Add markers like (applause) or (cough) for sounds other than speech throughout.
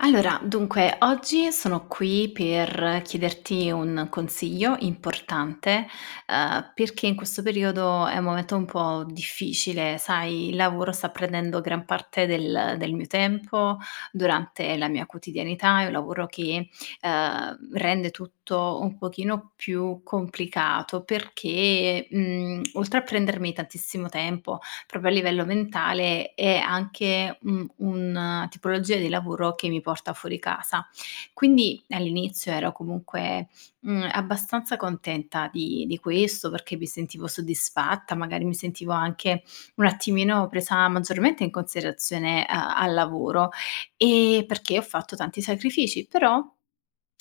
Allora, dunque: oggi sono qui per chiederti un consiglio importante, uhm, perché in questo periodo è un momento un po' difficile. Sai, il lavoro sta prendendo gran parte del del mio tempo durante la mia quotidianità. È un lavoro che, ehm, rende tutto un pochino più complicato, perché, mhmm, (clicks tongue) oltre a prendermi tantissimo tempo proprio a livello mentale, è anche un un tipologia di lavoro che mi porta fuori casa. Quindi, all'inizio, ero comunque, mhmm, abbastanza contenta di di questo, perché mi sentivo soddisfatta, magari mi sentivo anche un attimino presa maggiormente in considerazione, uhm, al lavoro, ehm, perché ho fatto tanti sacrifici. Però,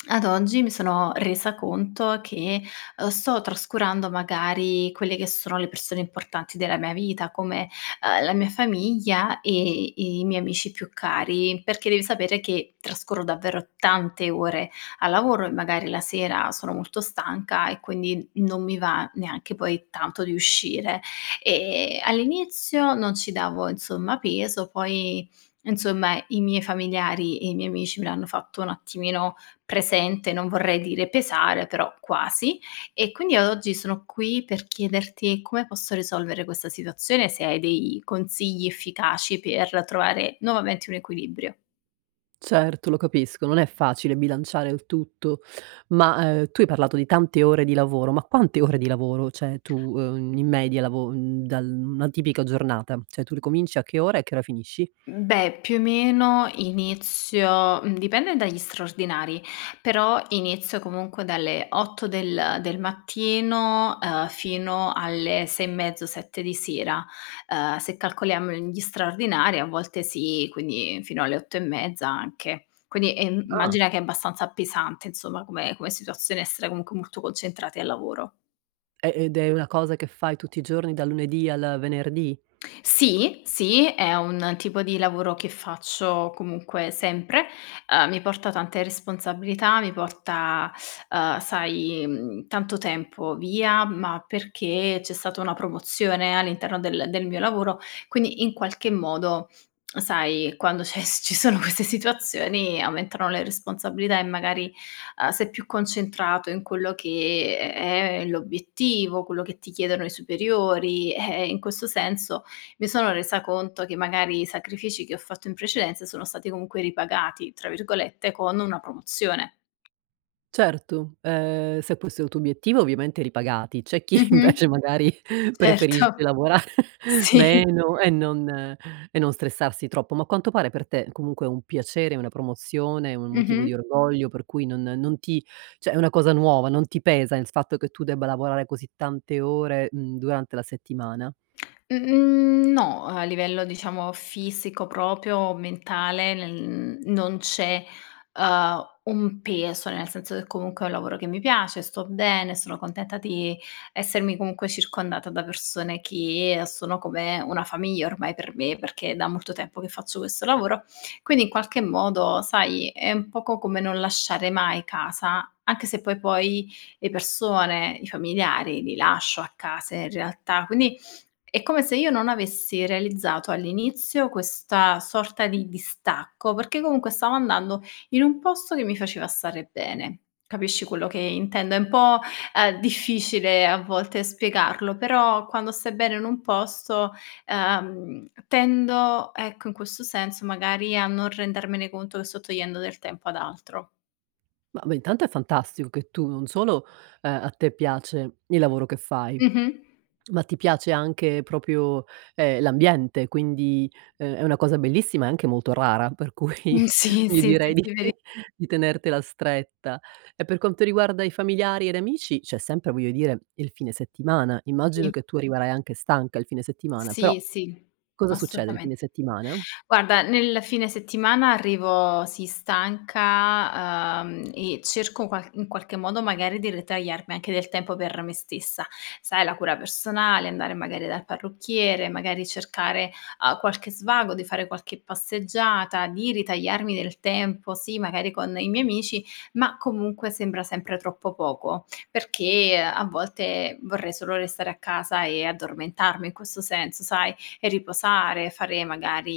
ad oggi mi sono resa conto che, uhm, sto trascurando magari quelle che sono le persone importanti della mia vita, come, uhm, la mia famiglia e i miei amici più cari. Perché devi sapere che trascorro davvero tante ore al lavoro e magari la sera sono molto stanca e quindi, non mi va neanche poi tanto di uscire. Ehm, all'inizio non ci davo, insomma, peso. Poi, insomma, i miei familiari e i miei amici me l'hanno fatto un attimino presente non vorrei dire pesare, però quasi. E quindi io oggi sono qui per chiederti come posso risolvere questa situazione, se hai dei consigli efficaci per trovare nuovamente un equilibrio. Certo, lo capisco. Non è facile bilanciare il tutto. Ma, ehm, tu hai parlato di tante ore di lavoro. Ma quante ore di lavoro? Cioè, tu, uhm, in media lavo mhmm, dal una tipica giornata. Cioè, tu ricominci a che ora? E a che ora finisci? Mhmm, beh, più o meno inizio mhmm, dipende dagli straordinari, però inizio comunque dalle 8 del del mattino, ehm, fino alle 6 e mezzo, 7 di sera. Ehm, se calcoliamo gli straordinari a volte sì quindi fino alle 8 e mezza anche. Quindi è mhmm, Ah. immagina che è abbastanza pesante insomma, come come situazione essere comunque, molto concentrate al lavoro. Ehm, ed è una cosa che fai tutti i giorni, dal lunedì al venerdì? Sì, sì, è un tipo di lavoro che faccio comunque sempre. Uhm, mi porta tante responsabilità, mi porta, uhm, sai, mhmm, tanto tempo via, ma perché c'è stata una promozione all'interno del del mio lavoro. Quindi, in qualche modo, sai, quando c'è ci sono queste situazioni aumentano le responsabilità, e magari, uhm, sei più concentrato in quello che, ehm, è l'obiettivo, quello che ti chiedono i superiori. Eh, in questo senso, mi sono resa conto che magari i sacrifici che ho fatto in precedenza, sono stati comunque "ripagati" tra virgolette, con una promozione. Certo, ehm, se questo è il tuo obiettivo, ovviamente ripagati. C'è chi Mh-mh. invece magari, Certo. preferisce lavorare Sì. meno e non e e non stressarsi troppo. Ma a quanto pare per te, comunque è un piacere, una promozione, un motivo di Mh-mh. orgoglio, per cui non non ti cioè è una cosa nuova, non ti pesa in s fatto che tu, debba lavorare così tante ore, mhmm, durante, la settimana? Mhmm, no. A livello diciamo fisico proprio, mentale, nel non c'è, uhm, un peso. Nel senso che comunque è un lavoro che mi piace, sto bene, sono contenta di essermi, comunque, circondata da persone che sono come una famiglia ormai per me, perché è da molto tempo che faccio questo lavoro. Quindi, in qualche modo, sai, è un poco come non lasciare mai casa, anche se poi poi le persone, i familiari, li lascio a casa in realtà. Quindi è come se io non avessi realizzato all'inizio questa sorta di distacco, perché comunque stavo andando in un posto che mi faceva stare bene. Capisci quello che intendo? È un po', ehm, difficile a volte spiegarlo, però quando stai bene in un posto, ehm, tendo ecco, in questo senso magari, a non rendermene conto che sto togliendo del tempo ad altro. Ma, beh, intanto è fantastico che tu, non solo, ehm, a te piace il lavoro che fai, Mh-mh. ma ti piace anche proprio, ehm, l'ambiente. Quindi, ehm, è una cosa bellissima e anche molto rara, per cui Mhmm, sì, io sì, sì, direi sì, veri (chuckles) di tenertela stretta. E per quanto riguarda i familiari ed amici c'è sempre, voglio dire, il fine settimana. Immagino Sì. che tu arriverai anche stanca il fine settimana, però Sì, sì, cosa succede il assolutamente. fine settimana? Guarda, nel fine settimana arrivo sì, stanca, ehm, e cerco qualc in qualche in qualche modo, magari di ritagliarmi anche del tempo per me stessa. Sai la cura personale, andare magari dal parrucchiere, magari cercare, uhm, qualche svago, di fare qualche passeggiata, di ritagliarmi del tempo sì, magari con i miei amici, ma comunque sembra sempre troppo poco. Perché a volte, vorrei solo restare a casa e addormentarmi in questo senso, sai, riposare, fare magari,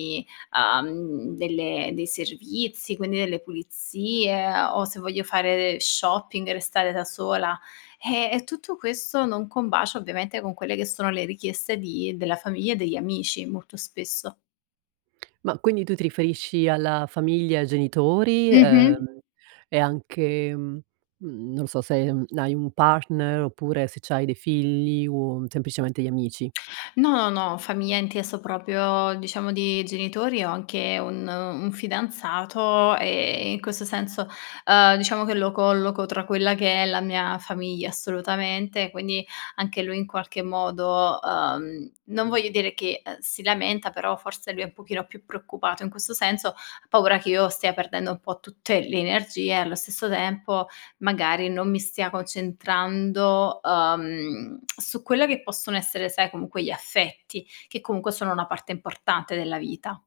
uhm, delle dei servizi, quindi delle pulizie o se voglio fare del shopping, restare da sola. Eh, e tutto questo non combacia ovviamente, con quelle che sono le richieste di della famiglia e degli amici molto spesso. Ma, quindi tu ti riferisci alla famiglia, ai genitori, Mh-mh. ehm, e anche mhmm, non lo so, se hai hai un partner, oppure se c'hai dei figli o semplicemente gli amici? No, no. Famiglia inteso proprio, diciamo di genitori. Ho anche un un fidanzato ehm, in questo senso, uhm, diciamo che lo colloco tra quella che è la mia famiglia, assolutamente. Quindi, anche lui in qualche modo uhm, non voglio dire che, ehm, si lamenta, però forse lui è un pochino più preoccupato in questo senso. Ha paura che io stia perdendo un po' tutte le energie e allo stesso tempo magari, non mi stia concentrando, uhm, (clicks tongue) su quella che possono essere, sai, comunque gli affetti, che comunque sono una parte importante della vita.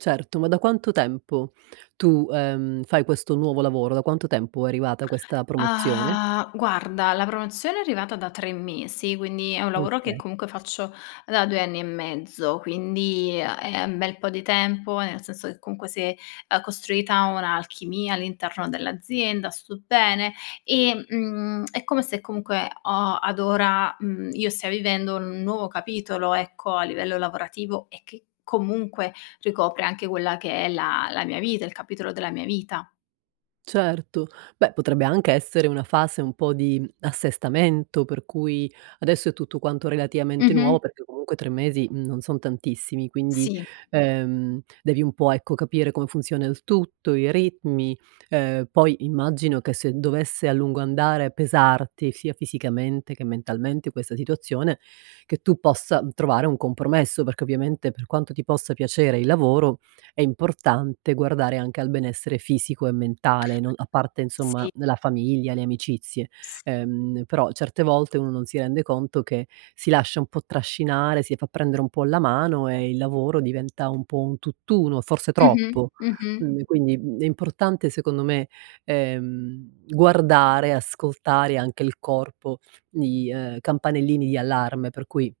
Certo, ma da quanto tempo tu, ehm, fai questo nuovo lavoro? Da quanto tempo è arrivata questa promozione? Ah, guarda la promozione è arrivata da 3 mesi, quindi è un lavoro che Okay. comunque faccio da 2 anni e mezzo, quindi, ehm, è un bel po' di tempo. Nel senso che comunque, s'è, ehm, costruita un'alchimia all'interno dell'azienda, sto bene. Ehm, mhmm, (clicks tongue) è come se comunque ho ad ora, mhmm, io stia vivendo un nuovo capitolo ecco, a livello lavorativo, e che comunque ricopre anche quella che è la la mia vita il capitolo della mia vita. Certo, beh potrebbe anche essere una fase un po' di assestamento, per cui adesso è tutto quanto relativamente nuovo, Mh-mh. perché comunque 3 mesi non sono tantissimi; quindi, Sì. ehm, devi un po', ecco, capire come funziona il tutto, i ritmi. Ehm, poi immagino che, se dovesse a lungo andare pesarti, sia fisicamente, che mentalmente questa situazione, che tu possa trovare un compromesso, perché ovviamente per quanto ti possa piacere il lavoro, è importante guardare anche al benessere fisico e mentale, non a parte insomma, Sì. mhmm, la famiglia, le amicizie. Sì. Ehm, però, certe volte uno non si rende conto che si lascia un po' trascinare, si fa prendere un po' la mano, e il lavoro diventa un po' un tutt'uno, forse Mh-mh, troppo. mh-mh. Quindi quindi, mhmm, è importante secondo me, ehm, guardare, ascoltare, anche il corpo di uhm, campanellini di allarme, per cui,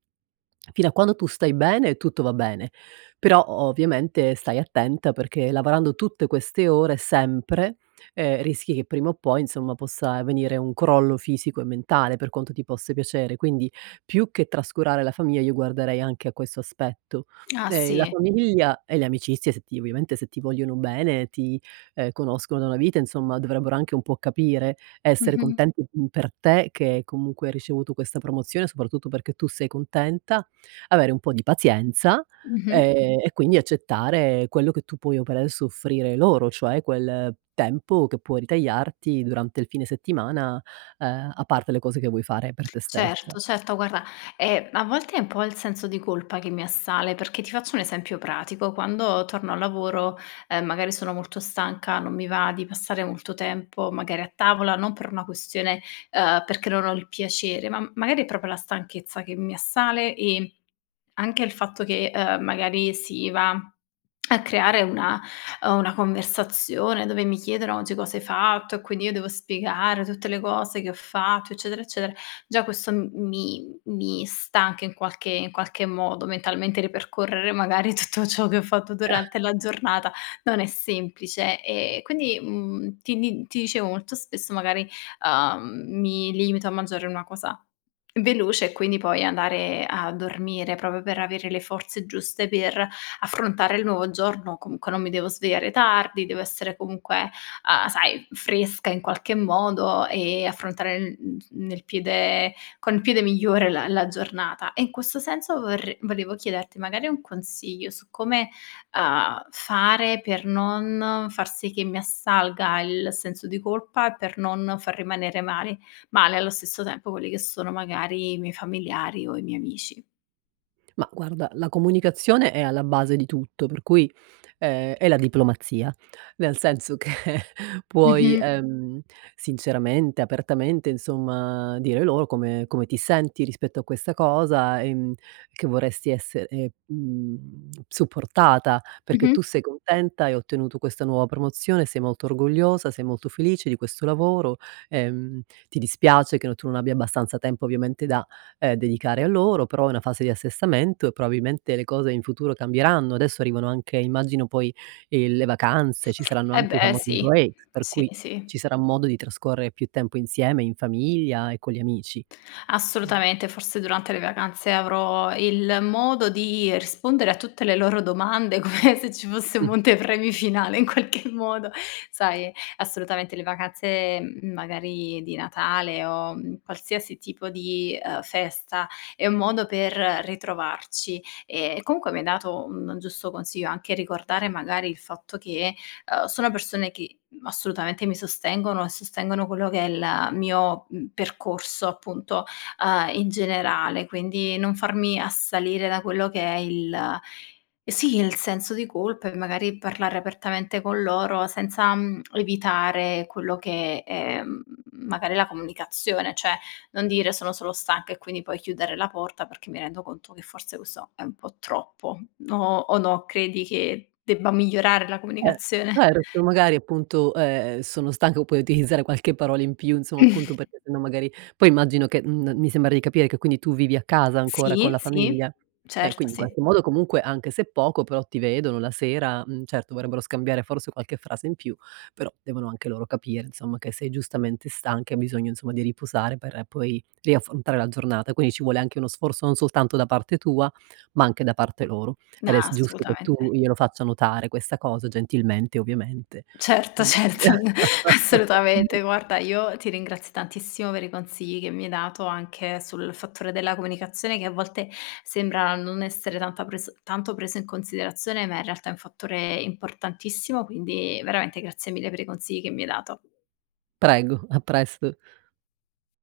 fino a quando tu stai bene tutto va bene, però o ovviamente stai attenta perché lavorando tutte queste ore, sempre, ehm, rischi che prima o poi, insomma, possa venire un crollo fisico e mentale, per quanto ti possa piacere; quindi più che trascurare la famiglia, io guarderei anche a questo aspetto. Ah, Ehm, la sì. famiglia e le amicizie se ti ovviamente se ti vogliono bene, ti, ehm, conoscono una vita, insomma dovrebbero anche un po' capire, essere Mh-mh. contenti (unintelligible) per te, che comunque hai ricevuto questa promozione, soprattutto perché tu sei contenta, avere un po' di pazienza, Mh-mh. ehm, e quindi accettare quello che tu puoi o per adesso soffrire loro, cioè quel tempo che puoi ritagliarti durante il fine settimana, ehm, a parte le cose che vuoi fare per te stessa. Certo, certo. Guarda, ehm, a volte è un po' il senso di colpa che mi assale, perché ti faccio un esempio pratico: quando torno al lavoro, ehm, magari sono molto stanca, non mi va di passare molto tempo, magari a tavola, non per una questione, ehm, perché non ho il piacere, ma, mhmm, magari è proprio la stanchezza che mi assale e anche il fatto che, ehm, magari si va (clicks tongue) a creare una, ehm una conversazione, dove mi chiedono: "Oggi cosa hai fatto," e quindi io devo spiegare tutte le cose che ho fatto eccetera, eccetera; già questo, mhmm, mi mi stanca in qualche in qualche modo, mentalmente ripercorrere magari tutto ciò che ho fatto durante (chuckles) la giornata, non è semplice. Ehm, quindi, mhmm, ti di ti dicevo molto spesso magari, uhm, mi limito a mangiare una cosa veloce e quindi poi andare a dormire, proprio per avere le forze giuste per affrontare il nuovo giorno, comunque non mi devo svegliare tardi, devo essere comunque, uhm, sai fresca in qualche modo e affrontare, uhm uhm, nel piede con il piede migliore la la giornata. E in questo senso, vorre volevo chiederti magari un consiglio su come, uhm, fare per non far sì che mi assalga il senso di colpa, per non far rimanere mal male allo stesso tempo quelli che sono magari i miei familiari o i miei amici. Ma guarda, la comunicazione è alla base di tutto, per cui, ehm, è la diplomazia. Nel senso, che puoi, Mh-mh. ehm, sinceramente, apertamente, insomma, dire loro come come ti senti rispetto a questa cosa, ehm, che vorresti esser ehm supportata, perché Mh-mh. tu sei contenta, hai ottenuto questa nuova promozione, sei molto orgogliosa, sei molto felice di questo lavoro, ehm, ti dispiace che tu non abbia abbastanza tempo, ovviamente da, ehm, dedicare a loro, però, è una fase di assestamento e probabilmente le cose in futuro cambieranno. Adesso arrivano anche immagino poi, ehm, le vacanze, ci saranno Eh anche i beh famosi sì, (unintelligible) per sì cui sì. ci, sarà modo di trascorrere più tempo insieme in famiglia e con gli amici. Assolutamente, forse durante le vacanze avrò il modo di rispondere a tutte le loro domande, come se ci fosse un Mh. monte premi finale in qualche modo. Sai, assolutamente le vacanze magari di Natale, o qualsiasi tipo di, ehm, festa è un modo per ritrovarci, e comunque mi hai dato un giusto consiglio, anche ricordare magari il fatto che, ehm, sono persone che assolutamente mi sostengono, e sostengono quello che è il mio, mhmm, percorso appunto, uhm, in generale. Quindi, non farmi assalire da quello che è il sì il senso di colpa, e magari parlare apertamente con loro senza, mhmm, evitare quello che, ehm, magari la comunicazione. Cioè, non dire sono solo stanca, e quindi puoi chiudere la porta, perché mi rendo conto che forse questo è un po' troppo no? O no, credi che debba migliorare la Eh comunicazione? certo, magari appunto, ehm, sono stanco poi utilizzare qualche parola in più insomma, appunto (chuckles) perché sennò magari, poi immagino che m mi sembra di capire che quindi tu vivi a casa, ancora con Sì la sì, famiglia? Eh, certo quindi in sì. qualche modo comunque, anche se poco però, ti vedono la sera, mhmm, certo, vorrebbero scambiare forse qualche frase in più, però, devono anche loro capire insomma che sei giustamente stanca, e hai bisogno insomma di riposare per poi riaffrontare la giornata. Quindi ci vuole anche uno sforzo non soltanto da parte tua, ma anche da parte loro, No ed è s giusto che assolutamente. tu glielo faccia notare questa cosa, gentilmente ovviamente. Certo (unintelligible) certo (laughs) assolutamente guarda io ti ringrazio tantissimo per i consigli che mi hai dato, anche sul fattore della comunicazione, che a volte sembra non essere tanta preso tanto preso in considerazione ma in realtà è un fattore importantissimo, quindi veramente grazie mille per i consigli che mi hai dato. Prego, a presto.